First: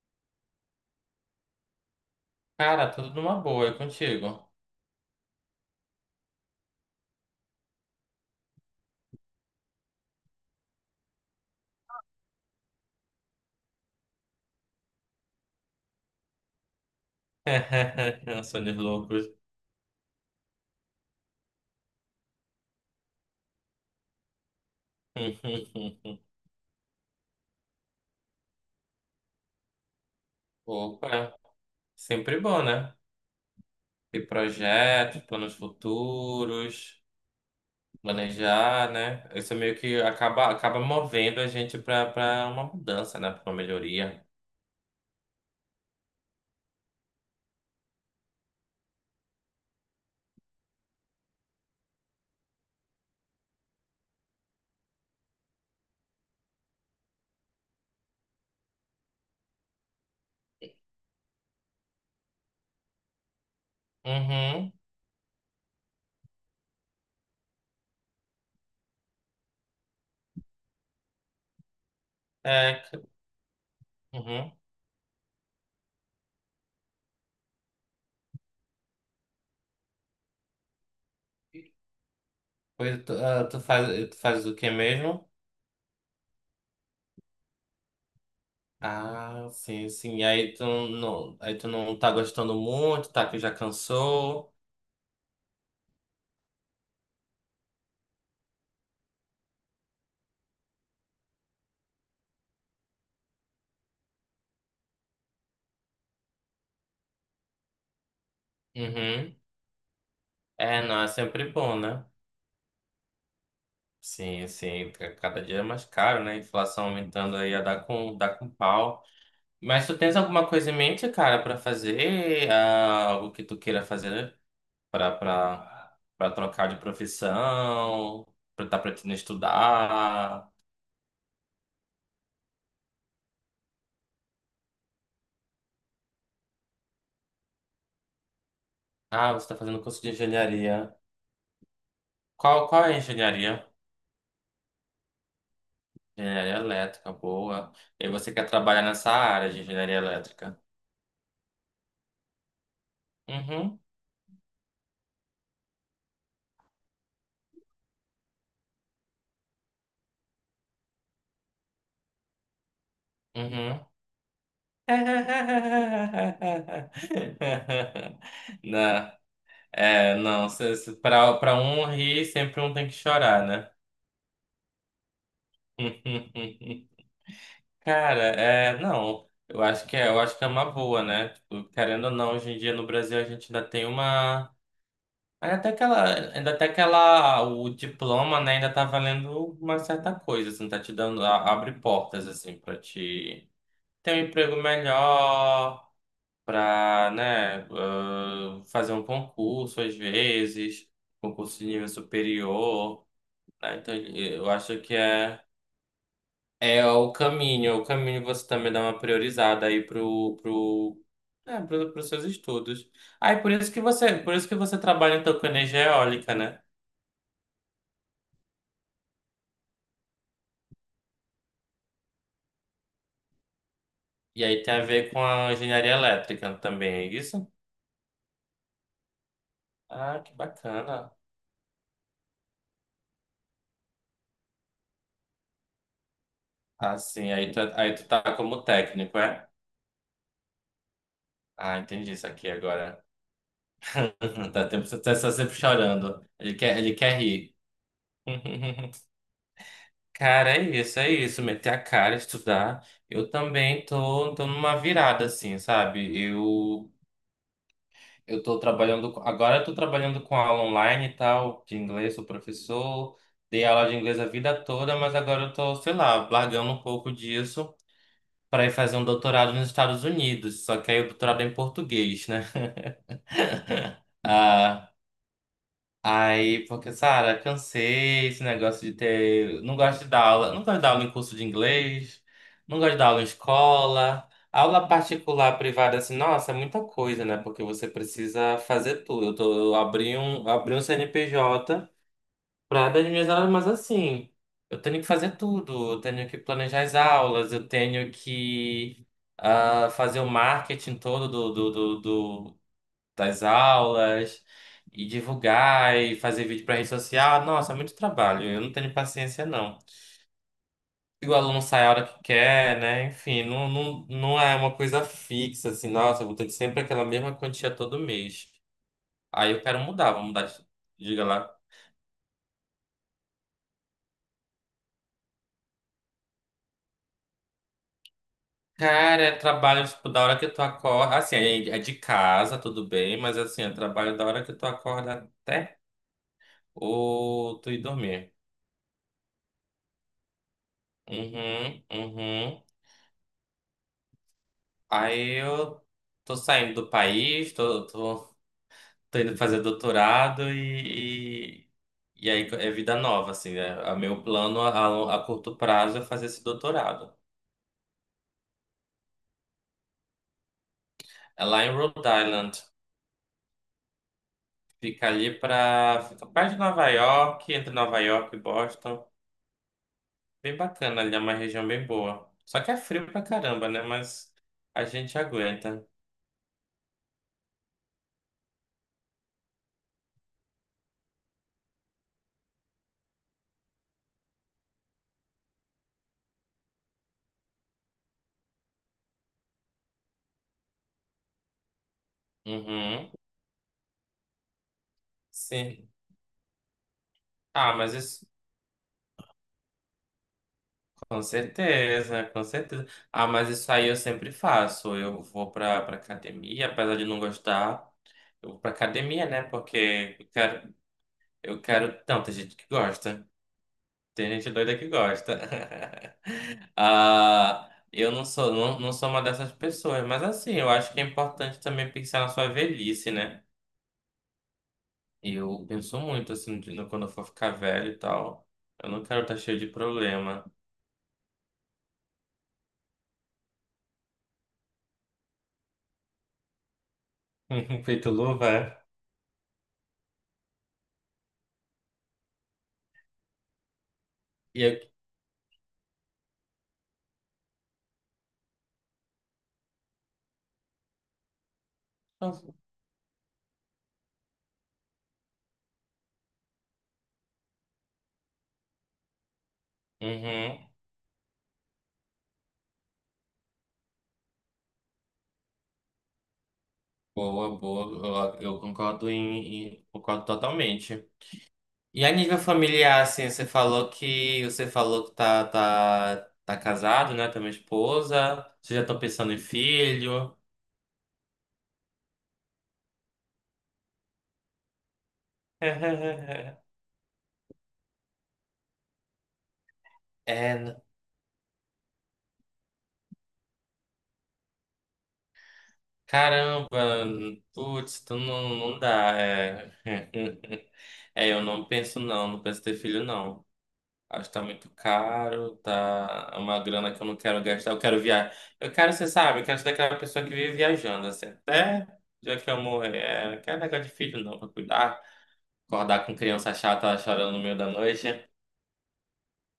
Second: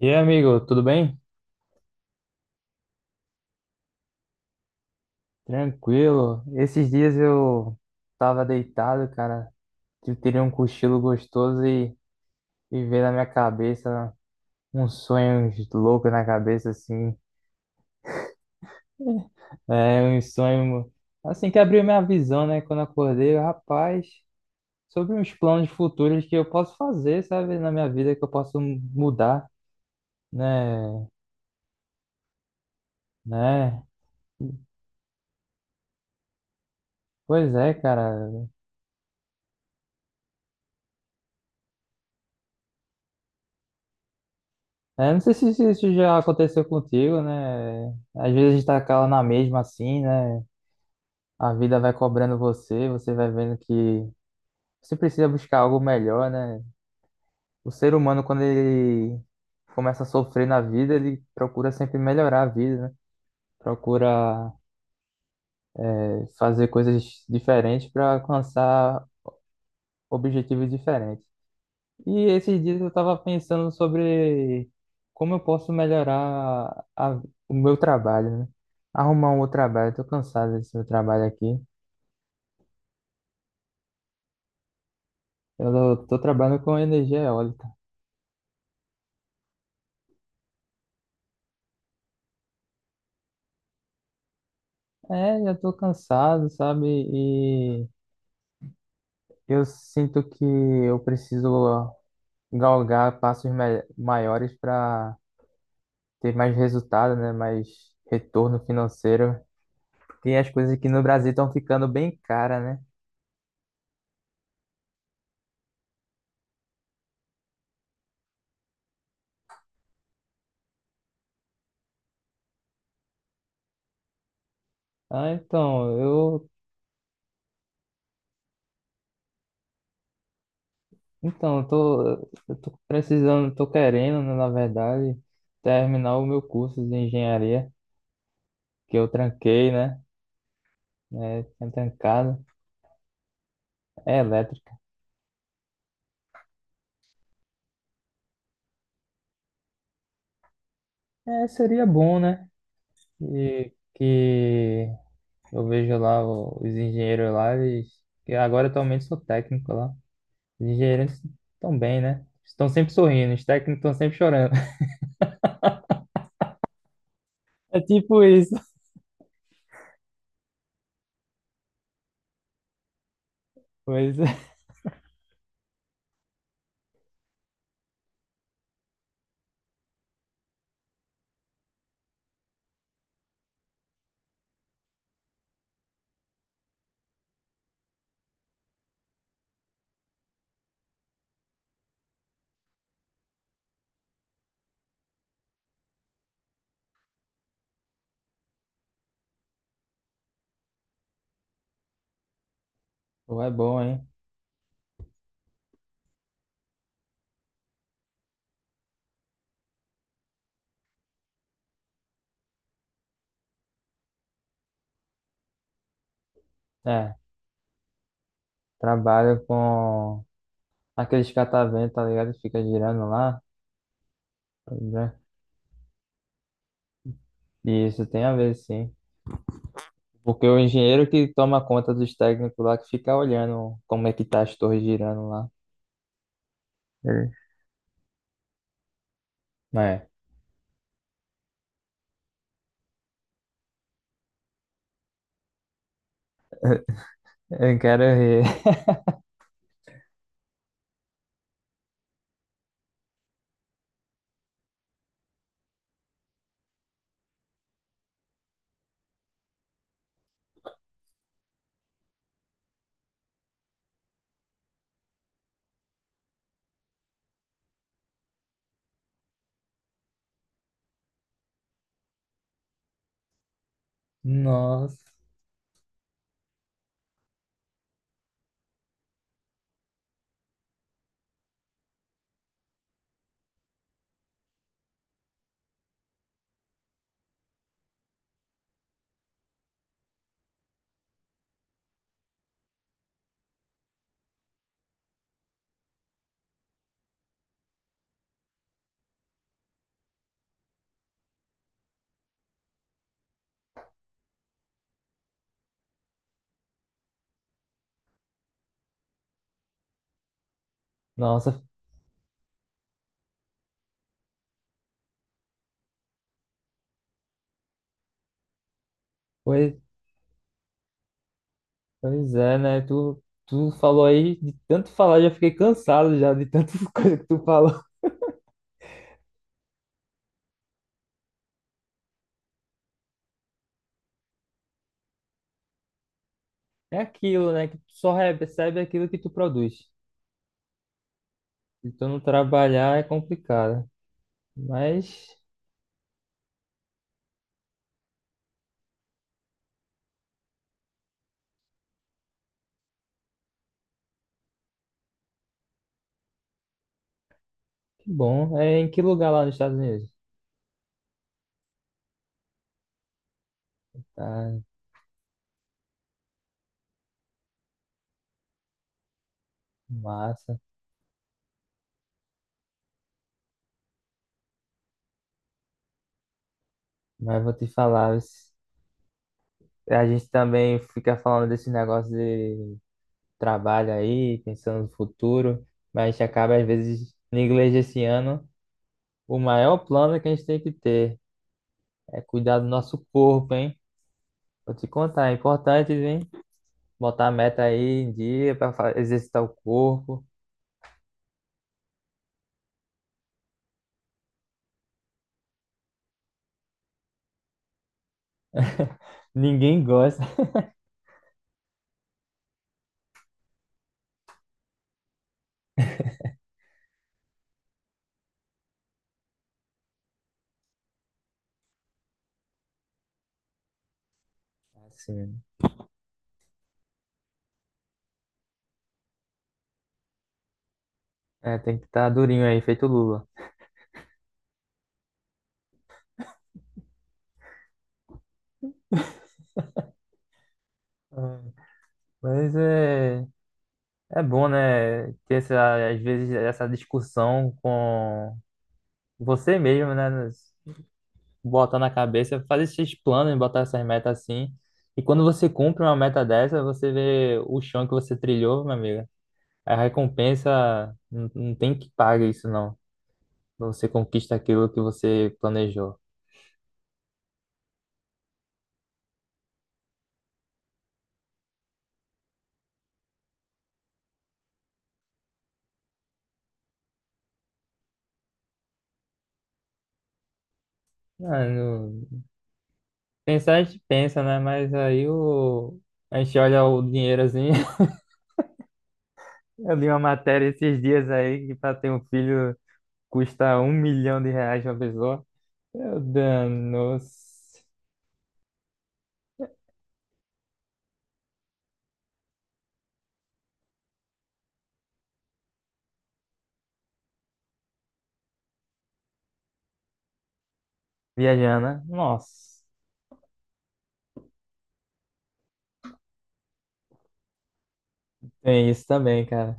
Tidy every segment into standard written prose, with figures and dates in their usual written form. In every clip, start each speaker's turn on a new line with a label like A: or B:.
A: E aí, amigo, tudo bem?
B: Cara, tudo numa boa, e contigo?
A: Tranquilo. Esses dias eu tava deitado, cara. Eu teria um cochilo gostoso e veio na minha cabeça uns sonhos loucos na cabeça, assim.
B: Sonhos loucos.
A: É, um sonho, assim, que abriu minha visão, né? Quando eu acordei, eu, rapaz, sobre uns planos futuros que eu posso fazer, sabe? Na minha vida, que eu posso mudar, né?
B: Opa, sempre bom, né?
A: Né?
B: Ter projetos, planos futuros,
A: Pois é, cara.
B: planejar, né? Isso meio que acaba movendo a gente para uma mudança, né? Para uma melhoria.
A: É, não sei se isso já aconteceu contigo, né? Às vezes a gente tá cala na mesma assim, né? A vida vai cobrando você, você vai vendo que você precisa buscar algo melhor, né? O ser humano, quando ele começa a sofrer na vida, ele procura sempre melhorar a vida, né? Procura
B: Uhum,
A: fazer coisas diferentes para alcançar objetivos diferentes. E esses dias
B: é,
A: eu
B: c-
A: estava pensando
B: uhum.
A: sobre como eu posso melhorar o meu trabalho, né? Arrumar um outro trabalho. Eu tô cansado desse meu trabalho aqui.
B: Pois tu faz o que mesmo?
A: Eu tô trabalhando com energia eólica.
B: Ah, sim, sim. E aí tu não tá gostando muito, tá? Que já cansou.
A: É, já tô cansado, sabe? E eu sinto que eu preciso galgar passos maiores para ter mais resultado, né? Mais retorno
B: Uhum.
A: financeiro. Porque as coisas
B: É,
A: aqui no
B: não, é
A: Brasil
B: sempre
A: estão
B: bom,
A: ficando
B: né?
A: bem caras, né?
B: Sim, sim, cada dia é mais caro, né? Inflação aumentando aí, a dá com pau. Mas tu tens alguma coisa em mente, cara, pra fazer? Ah, algo que tu queira fazer pra,
A: Ah,
B: pra,
A: então,
B: pra
A: eu
B: trocar de profissão? Pra tá pretendendo estudar?
A: Então, eu tô precisando, tô querendo, né, na verdade, terminar o meu curso de engenharia, que eu
B: Ah, você tá
A: tranquei,
B: fazendo
A: né?
B: curso de engenharia.
A: É, tinha trancado.
B: Qual é a engenharia?
A: É elétrica.
B: Engenharia elétrica, boa. E você quer trabalhar nessa área de engenharia elétrica?
A: É, seria bom, né? E
B: Uhum,
A: que eu vejo lá os engenheiros lá, eles, que agora atualmente sou técnico lá. Os engenheiros estão bem, né? Estão sempre sorrindo, os técnicos
B: uhum.
A: estão sempre chorando. É tipo isso.
B: Não, é, não, se- se- pra para um rir, sempre um tem que chorar, né?
A: Pois é.
B: Cara, é, não, eu acho que é uma boa, né? Tipo, querendo ou não, hoje em dia no Brasil a gente ainda tem uma, ainda até aquela, o diploma, né, ainda tá valendo uma certa coisa, assim, tá te dando, abre portas, assim, pra te ter um emprego melhor, para, né, fazer um concurso às vezes, concurso de nível superior,
A: Pô, é
B: né?
A: bom,
B: Então
A: hein?
B: eu acho que é o caminho você também dá uma priorizada aí pro pros seus estudos. Ah, e por isso que você trabalha então com energia eólica, né?
A: É, trabalho com. Aqueles catavento, tá ligado? Fica girando lá,
B: E aí
A: tá
B: tem a ver
A: ligado?
B: com a engenharia elétrica também, é isso?
A: E isso tem a ver, sim.
B: Ah, que
A: Porque o engenheiro
B: bacana.
A: que toma conta dos técnicos lá, que fica olhando como é que tá as torres girando lá.
B: Ah,
A: Ele-
B: sim, aí tu tá como técnico, é?
A: É.
B: Ah, entendi isso aqui agora. Você tá só sempre chorando. Ele quer rir.
A: Eu quero rir.
B: Cara, é isso, é isso. Meter a cara, estudar. Eu também tô numa virada, assim, sabe? Eu Agora eu tô trabalhando com aula online e tal, de inglês, sou professor. Dei aula de inglês a vida toda, mas agora eu tô, sei lá, largando um pouco disso para ir fazer um doutorado nos Estados Unidos. Só que aí o doutorado é em português, né?
A: Nossa,
B: Aí, porque, Sara, cansei esse negócio de ter. Não gosto de dar aula. Não gosto de dar aula em curso de inglês. Não gosto de dar aula em escola. Aula particular, privada, assim, nossa, é muita coisa, né? Porque você precisa fazer tudo. Eu abri um CNPJ para dar as minhas aulas, mas assim, eu tenho que fazer tudo. Eu tenho que planejar as aulas, eu tenho que fazer o marketing todo do das aulas e divulgar e fazer vídeo para rede social. Nossa, é muito trabalho. Eu não tenho paciência, não. E o
A: nossa,
B: aluno sai a hora que quer, né? Enfim, não é uma coisa fixa, assim, nossa, eu vou ter que sempre aquela mesma quantia todo mês. Aí eu
A: pois,
B: quero mudar, vou mudar. Diga lá.
A: pois é, né? Tu falou aí, de tanto falar, já fiquei cansado já de tanta coisa que tu falou.
B: Cara, é trabalho, tipo, da hora que tu acorda. Assim, é de casa, tudo bem, mas assim, é trabalho da hora que tu acorda até
A: É aquilo,
B: ou
A: né?
B: tu
A: Que
B: ir
A: tu só
B: dormir.
A: recebe aquilo que tu produz.
B: Uhum,
A: Se tu não
B: uhum.
A: trabalhar é complicado. Mas
B: Aí eu tô saindo do país, tô indo fazer doutorado e aí é vida nova, assim, né? A meu plano a curto prazo é fazer esse doutorado.
A: que bom, é em que lugar lá nos Estados Unidos?
B: É lá em Rhode Island.
A: Tá,
B: Fica ali pra... Fica perto de Nova York, entre Nova York e Boston. Bem
A: massa.
B: bacana ali, é uma região bem boa. Só que é frio pra caramba, né? Mas a gente aguenta.
A: Mas vou te falar, a gente também fica falando desse negócio de trabalho aí, pensando no futuro, mas a gente acaba, às vezes, negligenciando. O maior plano que a gente tem que ter é cuidar do nosso
B: Uhum.
A: corpo, hein? Vou te contar, é
B: Sim.
A: importante, hein? Botar a meta
B: Ah, mas
A: aí em
B: isso...
A: dia para exercitar o corpo.
B: Com certeza, com certeza. Ah, mas isso aí eu sempre faço. Eu vou pra academia, apesar de não gostar. Eu vou pra academia, né?
A: Ninguém
B: Porque
A: gosta.
B: eu quero. Não, tem gente que gosta. Tem gente doida que gosta. Ah, eu não sou, não, não sou uma dessas pessoas. Mas assim, eu acho que é importante também pensar na sua velhice, né?
A: Assim,
B: Eu penso muito, assim, quando eu for ficar velho e tal. Eu não quero estar cheio de problema.
A: né? É, tem que estar durinho aí, feito Lula.
B: Feito luva, é?
A: É, mas é. É bom,
B: E eu...
A: né, ter essa, às vezes essa discussão com você mesmo, né, botar na cabeça, fazer esses planos, botar essas metas assim. E quando você cumpre uma meta dessa, você vê o chão que você trilhou, meu amigo. A
B: Uhum.
A: recompensa não tem que pagar isso, não. Você conquista aquilo que você planejou.
B: Boa, boa. Eu concordo totalmente. E a nível familiar, assim, você falou que tá, tá, tá casado, né? Tem uma esposa. Você já estão pensando em filho?
A: Ah, não- Pensar a gente pensa, né, mas aí o... a gente olha o dinheiro assim. Eu li uma matéria
B: É, n-
A: esses dias aí que para ter um filho custa R$ 1.000.000 uma pessoa. Meu
B: caramba,
A: danos.
B: putz, tu não, não dá. É. É, eu não penso não, não penso ter filho não. Acho que tá muito caro, tá é uma grana que eu não quero gastar, eu quero viajar. Eu quero, você sabe, eu quero ser daquela pessoa que vive viajando, assim,
A: Viajana.
B: até
A: Nossa.
B: já que eu morrer, é, não quero negócio de filho não, pra cuidar, acordar com criança chata chorando no meio da noite,
A: Tem isso também, cara.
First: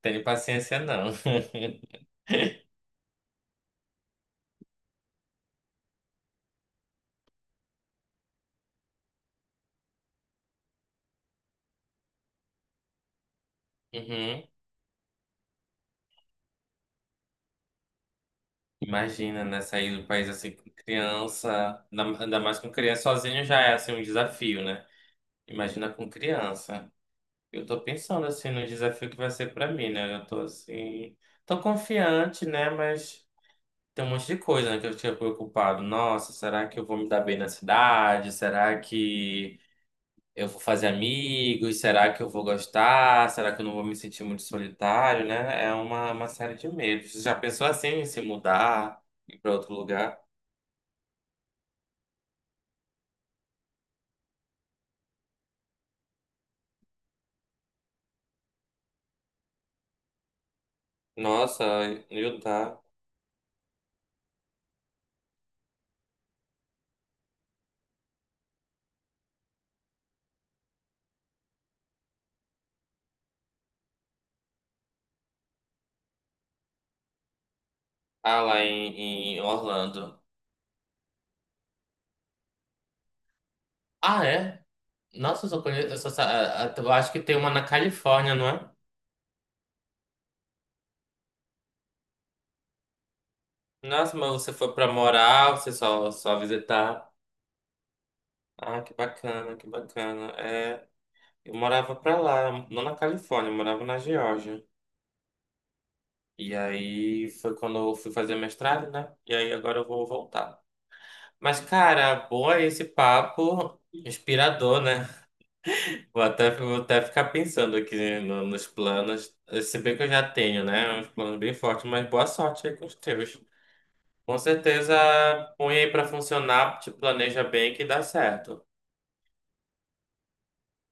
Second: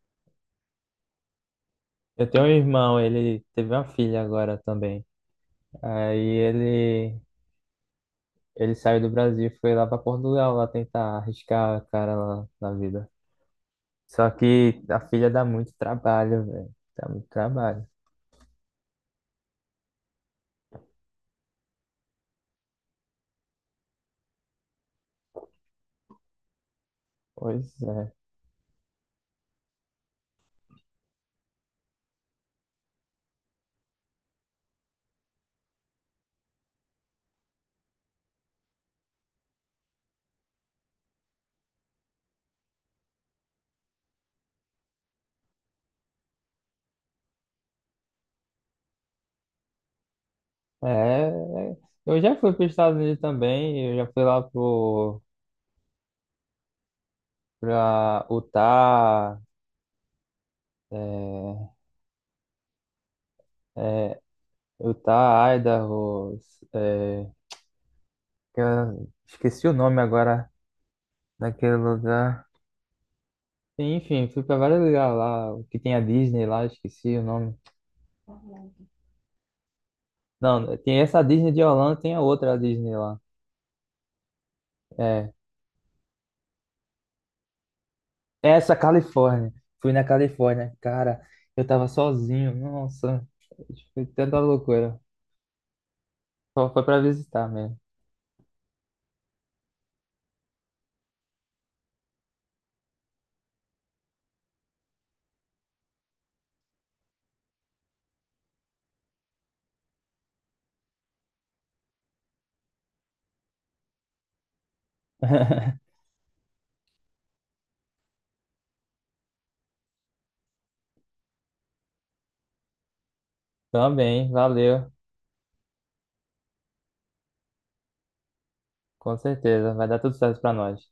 B: tenho paciência não.
A: Eu tenho um irmão, ele teve uma filha agora também. Aí ele saiu do Brasil e foi lá pra Portugal lá tentar arriscar a cara lá na vida. Só
B: Uhum.
A: que a filha dá muito trabalho, velho. Dá muito trabalho.
B: Imagina, né, sair do país assim com criança, ainda mais com criança sozinho já é assim um desafio, né? Imagina com criança. Eu
A: Pois
B: tô
A: é.
B: pensando assim no desafio que vai ser pra mim, né? Eu tô assim, tô confiante, né? Mas tem um monte de coisa, né, que eu tinha preocupado. Nossa, será que eu vou me dar bem na cidade? Será que eu vou fazer amigos? Será que eu vou gostar? Será que eu não vou me sentir muito solitário, né? É uma série de medos. Você já pensou assim em se mudar, ir pra outro lugar?
A: É, é. Eu já fui para os Estados Unidos também. Eu já fui lá pra Utah,
B: Nossa,
A: é,
B: em Utah.
A: é, Utah, Idaho, é, que eu esqueci o nome agora daquele lugar. Enfim, fui pra vários lugares lá, o que tem a Disney lá, esqueci o nome.
B: Ah, lá em, em Orlando.
A: Não, tem essa Disney de Orlando, tem a outra Disney lá.
B: Ah, é?
A: É,
B: Nossa, eu só conheço. Eu, só, sa- a- eu acho que tem uma na Califórnia, não é?
A: essa Califórnia. Fui na Califórnia, cara, eu tava sozinho, nossa, foi
B: Nossa, mas
A: tanta
B: você foi pra
A: loucura.
B: morar, só
A: Só foi pra
B: visitar.
A: visitar mesmo.
B: Ah, que bacana, que bacana. É, eu morava pra lá, não na Califórnia, eu morava na Geórgia. E aí foi quando eu fui fazer mestrado, né? E aí agora eu vou voltar. Mas, cara, boa esse papo inspirador, né? Vou até ficar pensando aqui nos planos. Se bem que eu já tenho, né? Uns planos bem fortes, mas boa sorte aí com os teus.
A: Também,
B: Com
A: valeu,
B: certeza, põe aí pra funcionar, te planeja bem que dá certo.
A: com certeza, vai dar tudo certo pra nós.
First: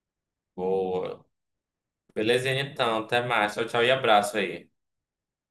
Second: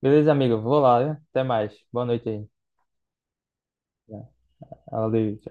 A: Beleza, amigo, vou lá, viu?
B: Boa.
A: Até mais, boa noite aí.
B: Belezinha então, até mais. Tchau, tchau e abraço aí.
A: Valeu, tchau.